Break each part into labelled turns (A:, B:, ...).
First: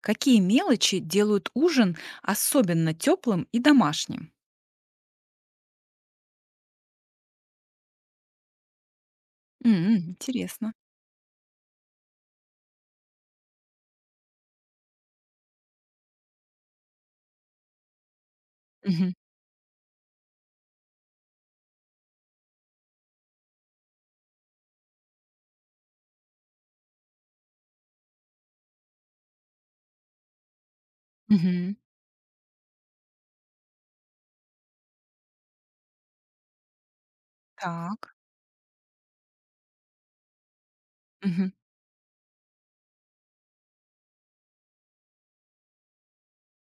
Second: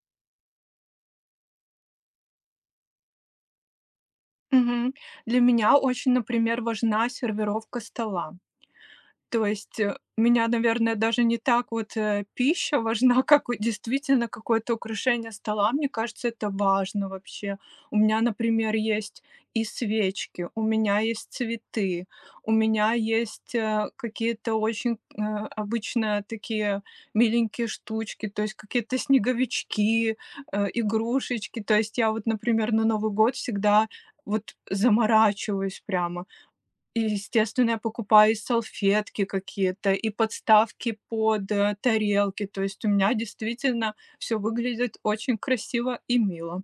A: Какие мелочи делают ужин особенно теплым и домашним?
B: Мгм. Для меня очень, например, важна сервировка стола. То есть,
A: М,
B: у меня,
A: интересно.
B: наверное, даже не так вот, пища важна, как вот действительно какое-то украшение стола. Мне кажется, это важно вообще. У меня, например,
A: Мгм.
B: есть и свечки, у меня есть цветы, у меня есть, какие-то очень, обычно такие миленькие штучки, то есть какие-то снеговички, игрушечки. То
A: Мгм.
B: есть я вот, например, на Новый год всегда вот заморачиваюсь прямо. И, естественно, я
A: Так.
B: покупаю и салфетки какие-то, и подставки под, тарелки. То есть у меня действительно все выглядит очень красиво и мило.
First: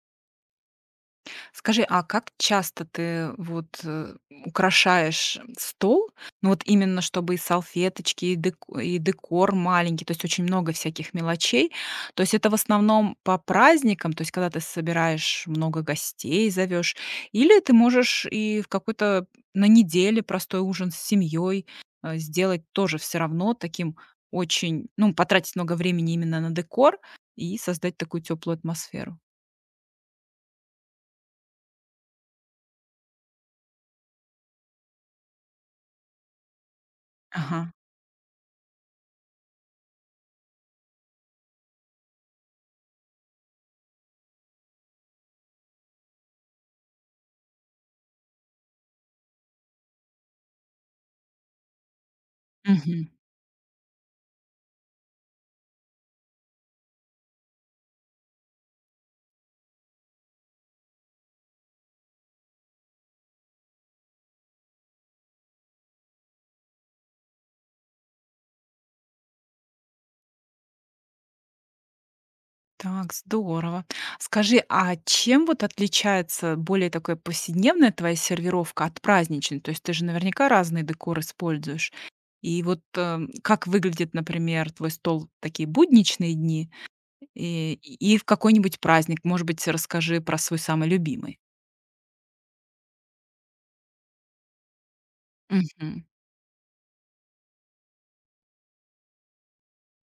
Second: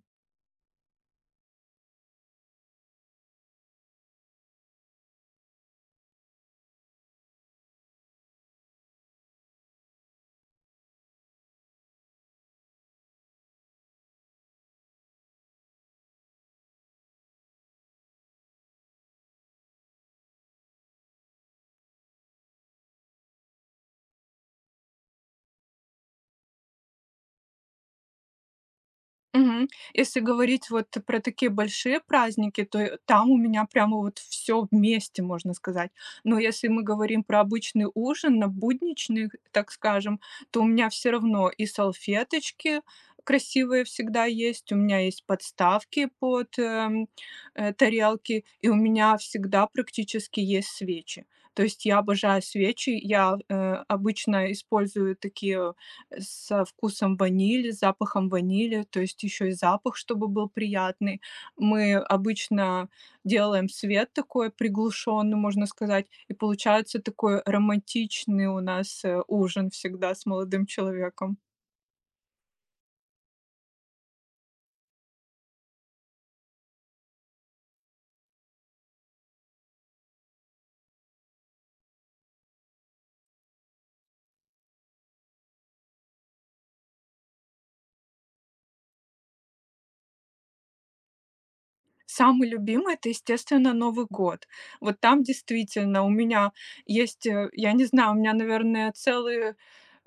A: Скажи, а как часто ты украшаешь стол? Ну, вот именно чтобы и салфеточки, и декор маленький, то есть очень много всяких мелочей. То есть это в основном по праздникам, то есть когда ты собираешь много гостей, зовёшь, или ты можешь и в какой-то на неделе простой ужин с семьей, сделать тоже все равно таким очень ну, потратить много времени именно на декор и создать такую теплую атмосферу.
B: Мгм. Если говорить вот про такие большие праздники, то, там у меня прямо вот все вместе, можно сказать. Но если мы говорим про
A: Ага.
B: обычный ужин, на будничный, так скажем, то у меня все равно и салфеточки красивые всегда есть, у меня есть подставки под, тарелки, и у меня всегда практически есть свечи. То есть я обожаю свечи. Я, обычно использую такие со вкусом ванили, запахом ванили, то есть еще и запах, чтобы был приятный. Мы обычно делаем свет такой приглушенный, можно сказать, и получается такой романтичный у нас ужин всегда с молодым человеком.
A: Так, здорово. Скажи, а чем вот отличается более такая повседневная твоя сервировка от праздничной? То есть ты же наверняка разный декор используешь. И вот как выглядит, например, твой стол в такие будничные дни и в какой-нибудь праздник? Может быть, расскажи про свой самый любимый.
B: Самый любимый это, естественно, Новый год. Вот там действительно
A: Мгм.
B: у меня есть, я не знаю, у меня, наверное, целый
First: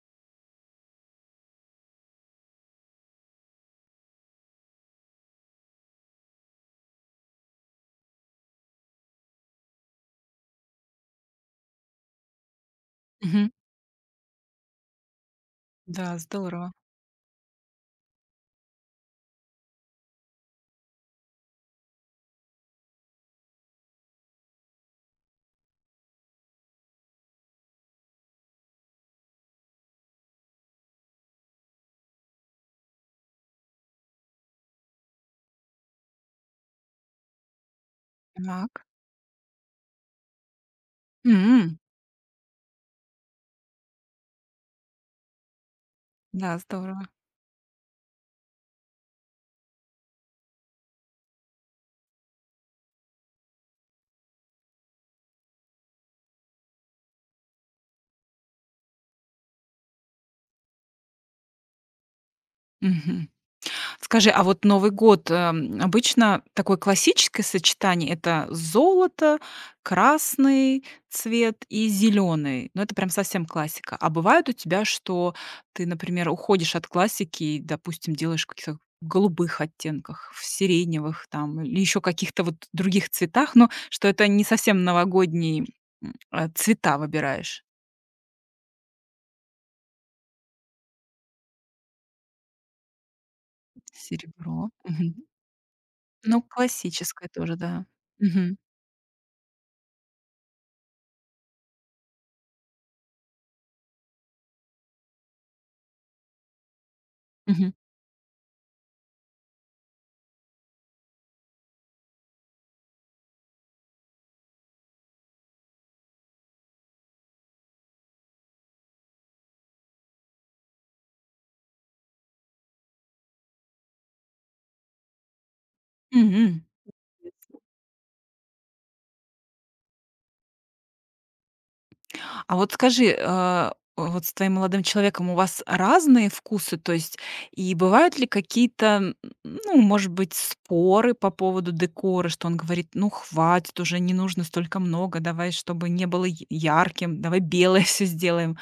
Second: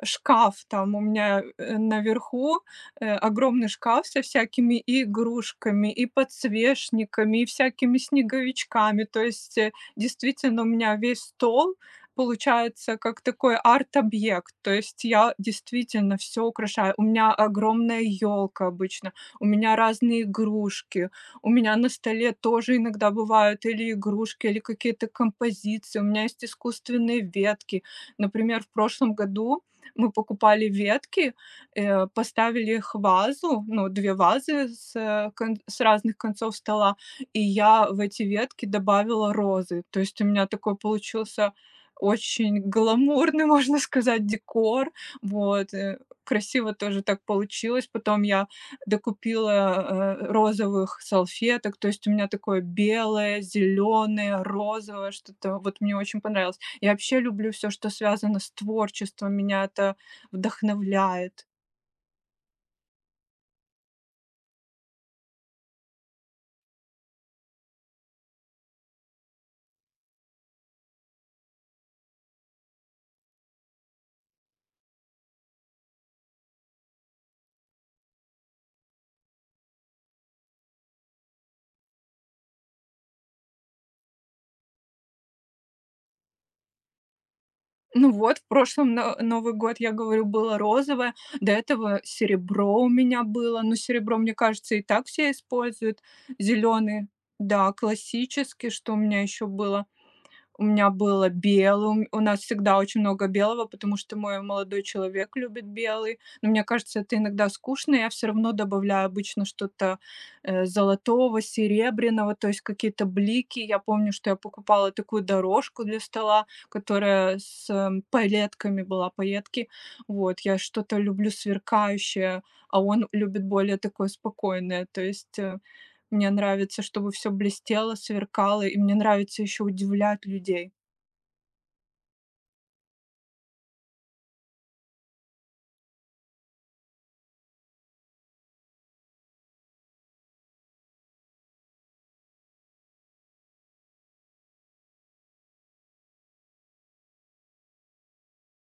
B: шкаф там у меня, наверху, огромный шкаф со всякими и игрушками, и подсвечниками, и всякими снеговичками. То есть, действительно, у меня весь стол получается как
A: Мгм.
B: такой арт-объект. То есть я действительно
A: Да,
B: все
A: здорово.
B: украшаю. У меня огромная елка обычно, у меня разные игрушки, у меня на столе тоже иногда бывают или игрушки, или какие-то композиции, у меня есть искусственные ветки. Например, в прошлом году мы покупали ветки, поставили их в вазу, ну, 2 вазы с разных концов стола, и я в эти ветки
A: Так.
B: добавила розы. То есть у меня такой получился
A: М,
B: очень гламурный, можно сказать, декор. Вот,
A: да,
B: красиво тоже
A: здорово.
B: так получилось. Потом я докупила, розовых салфеток. То есть у меня такое белое, зеленое, розовое что-то. Вот мне очень понравилось. Я вообще люблю все, что связано с творчеством, меня это вдохновляет.
A: Скажи, а вот Новый год, обычно такое классическое сочетание — это золото, красный цвет и зеленый. Но это прям совсем классика. А бывает у тебя, что ты, например, уходишь от классики и, допустим, делаешь в каких-то голубых оттенках, в сиреневых там или еще каких-то вот других цветах, но что это не совсем новогодние, цвета выбираешь?
B: Ну вот, в прошлом Новый год, я говорю, было розовое, до этого серебро у меня было. Но серебро, мне
A: Серебро.
B: кажется, и так
A: Мгм.
B: все используют.
A: Ну,
B: Зеленый,
A: классическое тоже,
B: да,
A: да. Мгм.
B: классический, что у меня еще было. У меня было белым. У нас всегда очень много белого, потому что мой молодой человек любит белый. Но мне кажется, это иногда
A: Мгм.
B: скучно. Я все равно добавляю обычно что-то, золотого, серебряного, то есть какие-то блики. Я помню, что я покупала такую дорожку для стола, которая с, пайетками была, пайетки. Вот, я что-то люблю сверкающее, а он любит более такое спокойное. То есть, мне
A: Мгм.
B: нравится, чтобы все блестело, сверкало, и мне нравится еще удивлять людей.
A: А вот скажи, вот с твоим молодым человеком у вас разные вкусы, то есть и бывают ли какие-то, ну, может быть, споры по поводу декора, что он говорит, ну, хватит уже, не нужно столько много, давай, чтобы не было ярким, давай белое все сделаем.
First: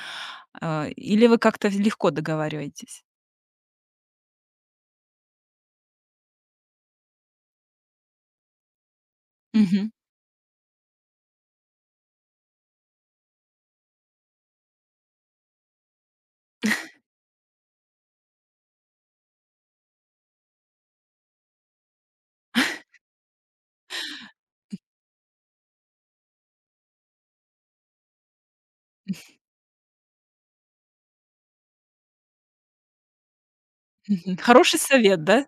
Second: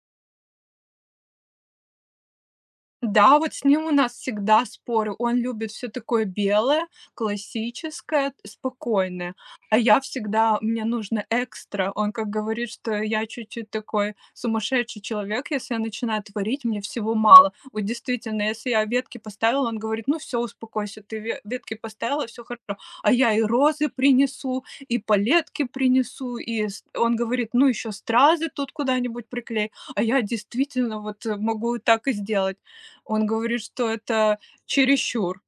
A: А, или вы как-то легко договариваетесь?
B: Да, вот с ним у нас всегда споры. Он любит все такое белое, классическое, спокойное. А
A: Мгм.
B: я всегда мне нужно экстра. Он как говорит, что я чуть-чуть такой сумасшедший человек, если я начинаю творить, мне всего мало. Вот действительно, если я ветки поставила, он говорит: "Ну все, успокойся, ты ве ветки поставила, все хорошо". А я и розы принесу, и палетки принесу, и с он говорит: "Ну еще стразы тут куда-нибудь приклей". А я действительно вот, могу и так и сделать. Он говорит, что
A: Мгм.
B: это
A: Хороший совет,
B: чересчур.
A: да?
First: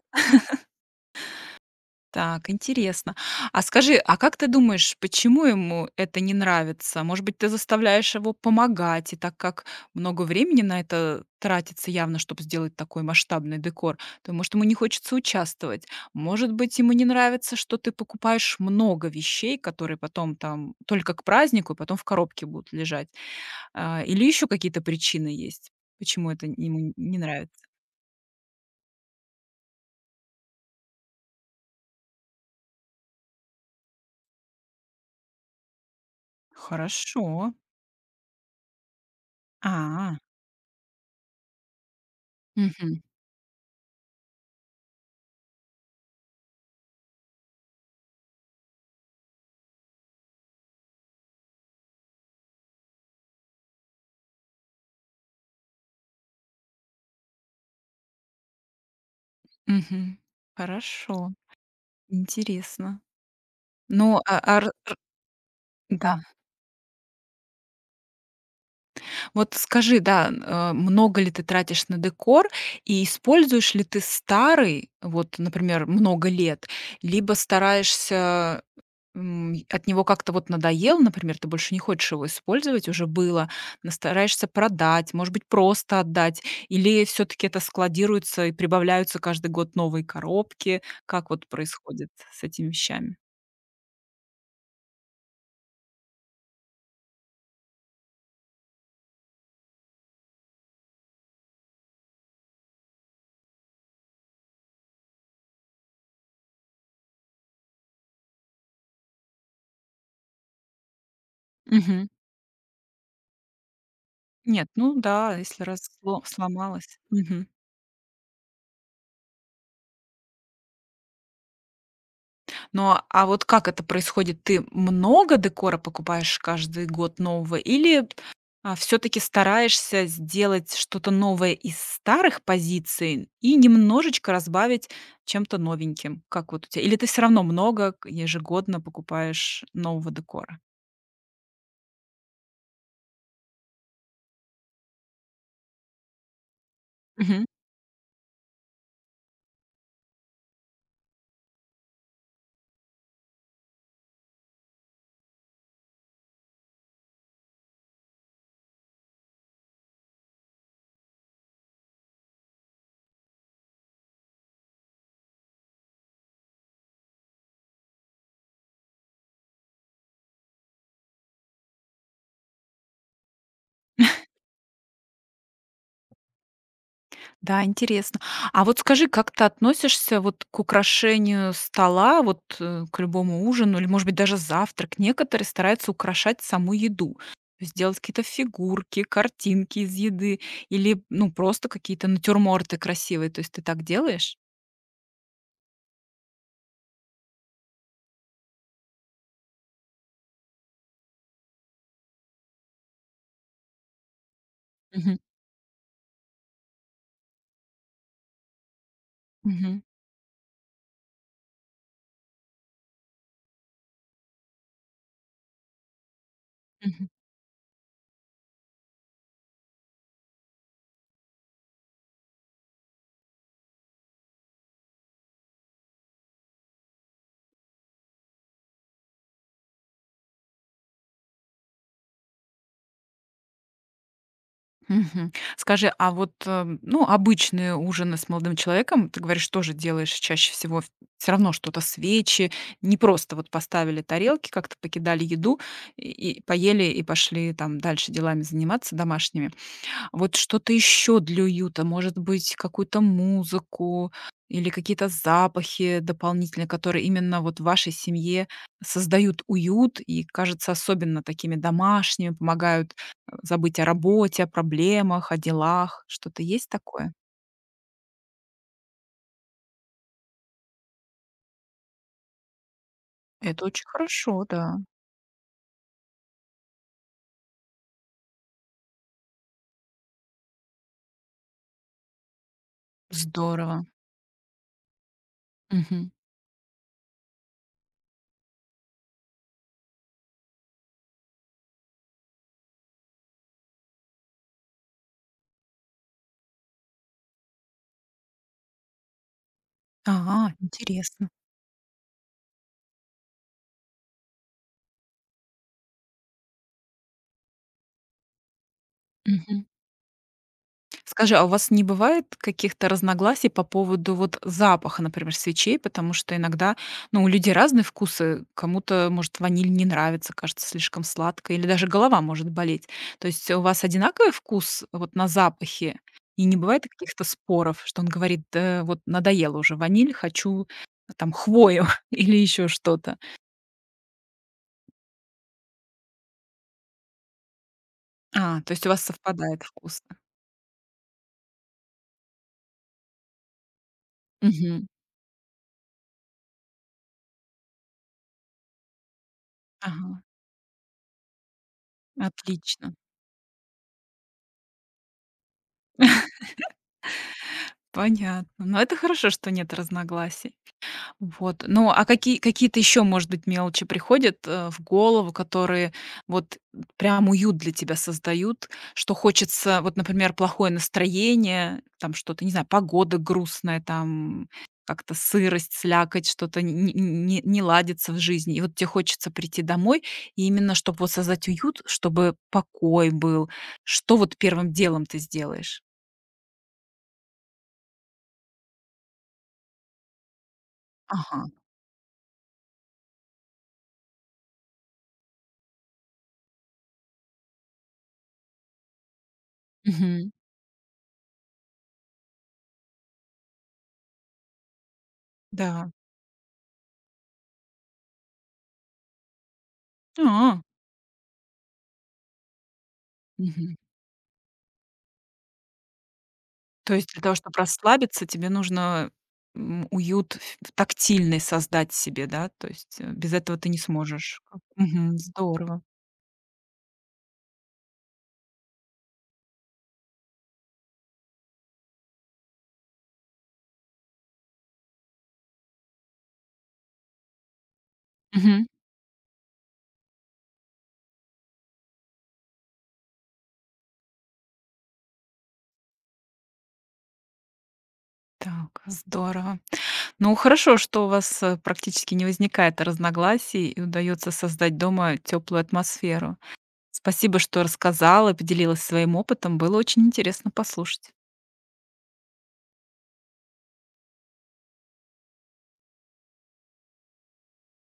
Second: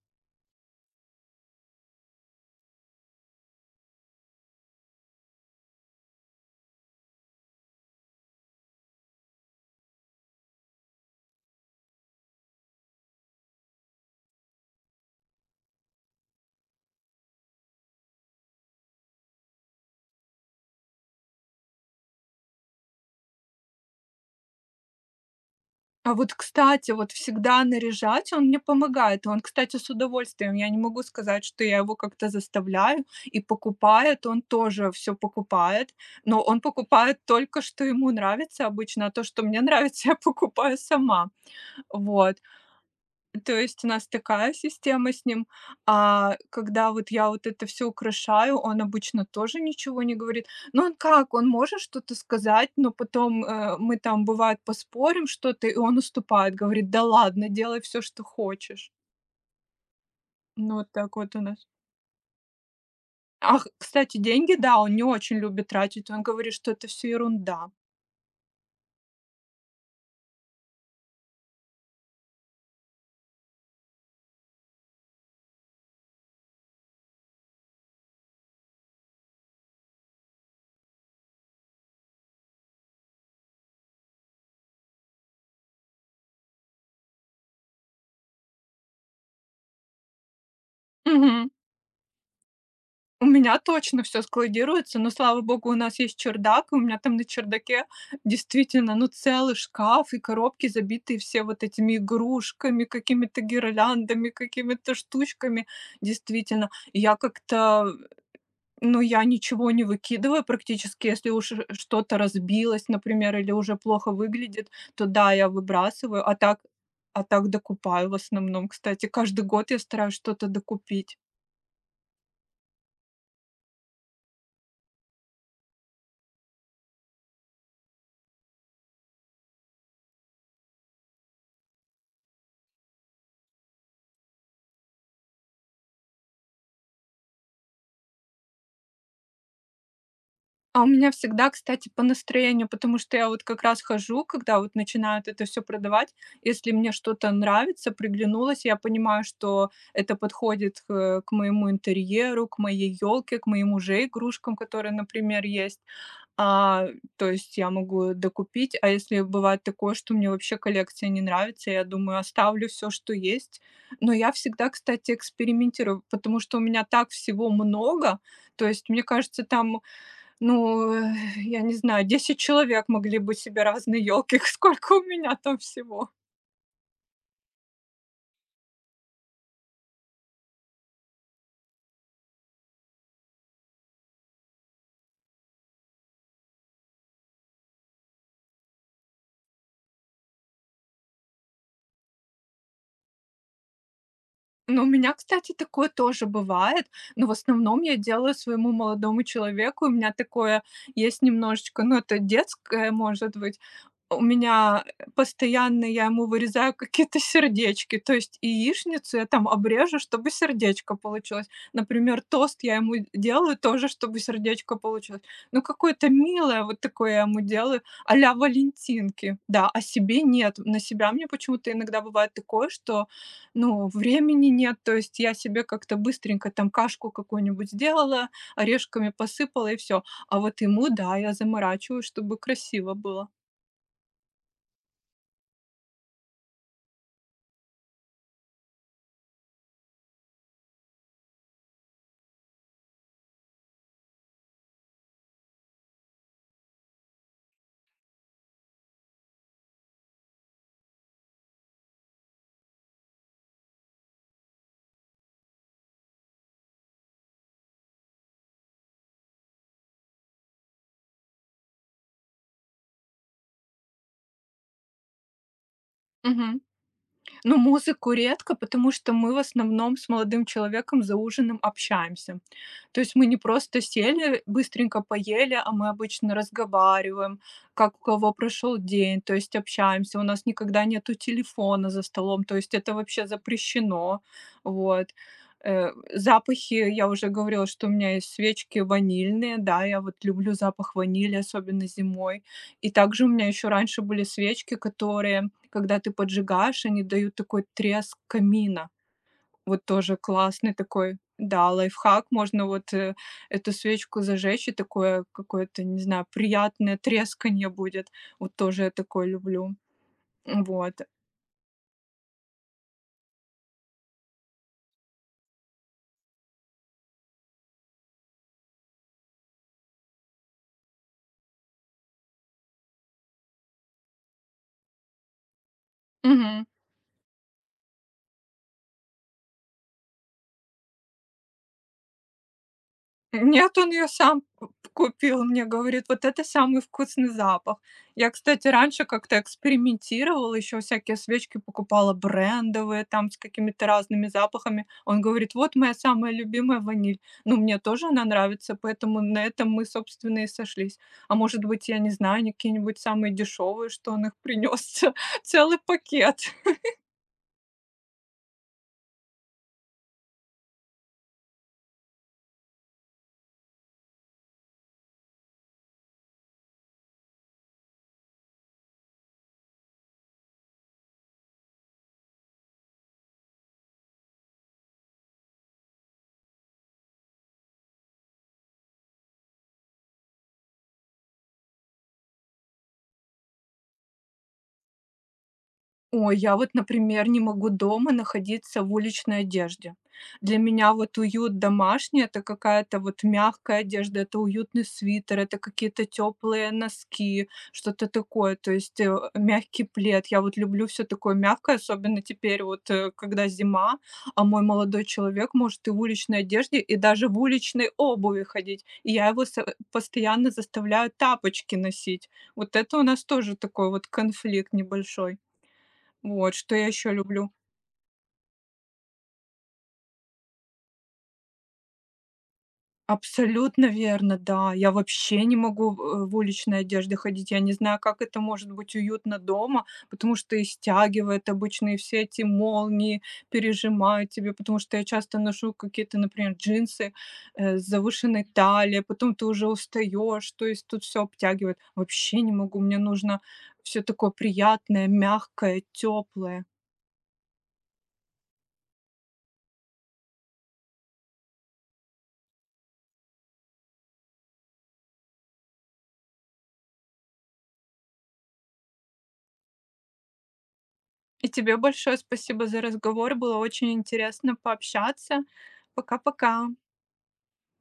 A: Так, интересно. А скажи, а как ты думаешь, почему ему это не нравится? Может быть, ты заставляешь его помогать, и так как много времени на это тратится явно, чтобы сделать такой масштабный декор, то, может, ему не хочется участвовать. Может быть, ему не нравится, что ты покупаешь много вещей, которые потом там только к празднику и потом в коробке будут лежать. А, или еще какие-то причины есть,
B: А
A: почему
B: вот,
A: это
B: кстати,
A: ему
B: вот
A: не нравится?
B: всегда наряжать он мне помогает. Он, кстати, с удовольствием. Я не могу сказать, что я его как-то заставляю. И покупает он тоже все покупает, но он покупает
A: Хорошо.
B: только, что ему нравится обычно, а то, что мне нравится, я
A: А,
B: покупаю сама. Вот.
A: мгм,
B: То есть у нас такая система с ним. А когда вот я вот это все украшаю, он обычно тоже ничего не говорит. Ну, он как, он может что-то сказать, но потом, мы там, бывает, поспорим что-то, и он уступает, говорит: "Да ладно, делай все, что хочешь".
A: мгм.
B: Ну, вот так
A: Хорошо.
B: вот у нас.
A: Интересно.
B: Ах, кстати,
A: Ну,
B: деньги,
A: а р
B: да, он не очень любит тратить.
A: да.
B: Он говорит, что это все ерунда.
A: Вот скажи, да, много ли ты тратишь на декор и используешь ли ты старый, вот, например, много лет, либо стараешься, от него как-то вот надоел, например, ты больше не хочешь его использовать, уже было, но стараешься продать, может быть, просто отдать, или все таки это складируется и прибавляются каждый год новые коробки? Как вот
B: Мгм.
A: происходит с этими вещами?
B: У меня точно все складируется, но, слава богу, у нас есть чердак, и у меня там на чердаке действительно, ну, целый шкаф и коробки, забитые все вот этими игрушками, какими-то гирляндами, какими-то штучками. Действительно, и я как-то, ну, я ничего не выкидываю практически. Если уж что-то разбилось, например, или уже плохо
A: Нет,
B: выглядит,
A: ну
B: то да,
A: да,
B: я
A: если раз
B: выбрасываю, а так
A: сломалась. Мгм.
B: докупаю в основном, кстати. Каждый год я стараюсь что-то докупить.
A: Но, а вот как это происходит? Ты много декора покупаешь каждый год нового или, все таки стараешься сделать что-то новое из старых позиций и немножечко разбавить чем-то новеньким? Как вот у тебя? Или ты все равно много к ежегодно покупаешь нового декора?
B: А у меня всегда, кстати, по настроению, потому что я вот как раз хожу, когда вот начинают это все продавать. Если мне что-то нравится, приглянулось, я понимаю, что это подходит, к моему интерьеру, к моей елке, к моим уже игрушкам, которые, например, есть. А, то есть я могу докупить. А если бывает такое, что мне вообще коллекция не нравится, я думаю, оставлю все, что есть. Но я всегда, кстати, экспериментирую, потому что у меня так всего много. То есть, мне кажется, там, ну, я не знаю, 10 человек могли бы себе разные елки, сколько у меня там всего.
A: Да, интересно. А вот скажи, как ты относишься вот к украшению стола, к любому ужину или, может быть, даже завтрак? Некоторые стараются украшать саму еду, то есть делать какие-то фигурки, картинки из еды или, ну, просто какие-то натюрморты красивые. То есть ты так делаешь?
B: Но у меня, кстати, такое тоже бывает, но в основном я делаю своему молодому человеку. У меня такое есть немножечко, ну, это детское, может быть. У меня, постоянно я ему вырезаю какие-то сердечки, то есть яичницу я там
A: Мгм.
B: обрежу, чтобы сердечко получилось. Например, тост я ему делаю тоже, чтобы сердечко получилось. Ну, какое-то милое вот
A: Мгм.
B: такое я ему делаю, а-ля Валентинки. Да, а себе нет. На себя мне почему-то иногда бывает такое, что, ну, времени нет, то есть я себе как-то быстренько там кашку какую-нибудь сделала, орешками посыпала и все. А вот ему, да, я заморачиваюсь, чтобы красиво было.
A: Мгм. Скажи, ну, обычные ужины с молодым человеком, ты говоришь, тоже делаешь чаще всего все равно что-то, свечи, не просто вот поставили тарелки, как-то покидали еду и поели, и пошли там дальше делами заниматься домашними. Вот что-то еще для уюта, может быть, какую-то музыку или какие-то запахи дополнительные, которые именно вот в вашей семье создают уют и, кажется, особенно такими домашними, помогают забыть о работе, о проблемах, о делах. Что-то
B: Мгм.
A: есть такое?
B: Ну, музыку редко, потому что мы в основном с молодым человеком за ужином общаемся. То есть мы не
A: Это
B: просто
A: очень
B: сели,
A: хорошо, да.
B: быстренько поели, а мы обычно разговариваем, как у кого прошел день, то есть общаемся. У нас никогда нету телефона за столом, то есть это вообще
A: Здорово.
B: запрещено. Вот.
A: Мгм.
B: Запахи, я уже говорила, что у меня есть свечки ванильные, да, я вот люблю запах ванили, особенно зимой. И также у меня еще раньше были свечки, которые, когда ты поджигаешь, они дают такой треск камина. Вот тоже
A: Ага,
B: классный такой,
A: интересно.
B: да, лайфхак. Можно вот, эту свечку зажечь, и такое какое-то, не знаю, приятное тресканье будет. Вот тоже я такое
A: Мгм.
B: люблю. Вот.
A: Скажи, а у вас не бывает каких-то разногласий по поводу вот запаха, например, свечей? Потому что иногда, ну, у людей разные вкусы. Кому-то, может, ваниль не нравится, кажется слишком сладко, или даже голова может болеть. То есть у вас одинаковый вкус вот на запахе? И не
B: Мгм.
A: бывает каких-то споров, что он говорит: «Да вот надоело уже ваниль, хочу там хвою или еще что-то».
B: Нет, он ее сам п купил. Мне говорит: "Вот это самый вкусный запах". Я,
A: А,
B: кстати,
A: то есть у вас
B: раньше как-то
A: совпадает вкус.
B: экспериментировала, еще всякие свечки покупала брендовые, там с какими-то разными запахами.
A: Мгм.
B: Он говорит: "Вот моя самая любимая ваниль". Ну, мне тоже она нравится, поэтому на этом мы,
A: Ага,
B: собственно, и сошлись. А может быть, я не знаю, они
A: отлично.
B: какие-нибудь самые дешевые, что он их принес целый пакет.
A: Понятно. Но это хорошо, что нет разногласий. Вот. Ну, а какие какие-то еще, может быть, мелочи приходят, в голову, которые вот прям уют для тебя создают, что хочется вот, например, плохое настроение, там что-то, не знаю, погода грустная, там как-то сырость, слякоть, что-то не ладится в жизни. И вот тебе хочется прийти домой, и именно чтобы вот создать уют, чтобы покой был. Что вот первым делом ты сделаешь?
B: Ой, я вот, например, не могу дома находиться в уличной одежде. Для меня вот
A: Ага.
B: уют домашний - это какая-то вот мягкая одежда, это уютный свитер, это какие-то теплые носки, что-то такое, то есть, мягкий плед.
A: Мгм.
B: Я вот люблю все такое мягкое, особенно теперь вот, когда зима, а мой молодой человек может и
A: Да.
B: в уличной одежде, и даже в уличной обуви ходить. И я его постоянно
A: А.
B: заставляю тапочки носить. Вот это у нас тоже
A: Мгм.
B: такой вот конфликт небольшой. Вот, что я
A: То
B: еще
A: есть для того,
B: люблю.
A: чтобы расслабиться, тебе нужно, уют ф тактильный создать себе, да? То есть, без этого ты не
B: Абсолютно верно,
A: сможешь.
B: да. Я
A: Мгм.
B: вообще не
A: Здорово.
B: могу в уличной одежде ходить. Я не знаю, как это может быть уютно дома, потому что и стягивает обычные все эти молнии, пережимают тебе, потому что я часто ношу какие-то, например, джинсы с завышенной
A: Мгм.
B: талией, а потом ты уже устаешь, то есть тут все обтягивает. Вообще не могу, мне нужно все такое приятное, мягкое, теплое.
A: Так, здорово. Ну, хорошо, что у вас, практически не возникает разногласий и удается создать дома теплую атмосферу. Спасибо, что рассказала, поделилась своим опытом. Было очень интересно послушать.
B: И тебе большое спасибо за разговор. Было очень интересно пообщаться. Пока-пока.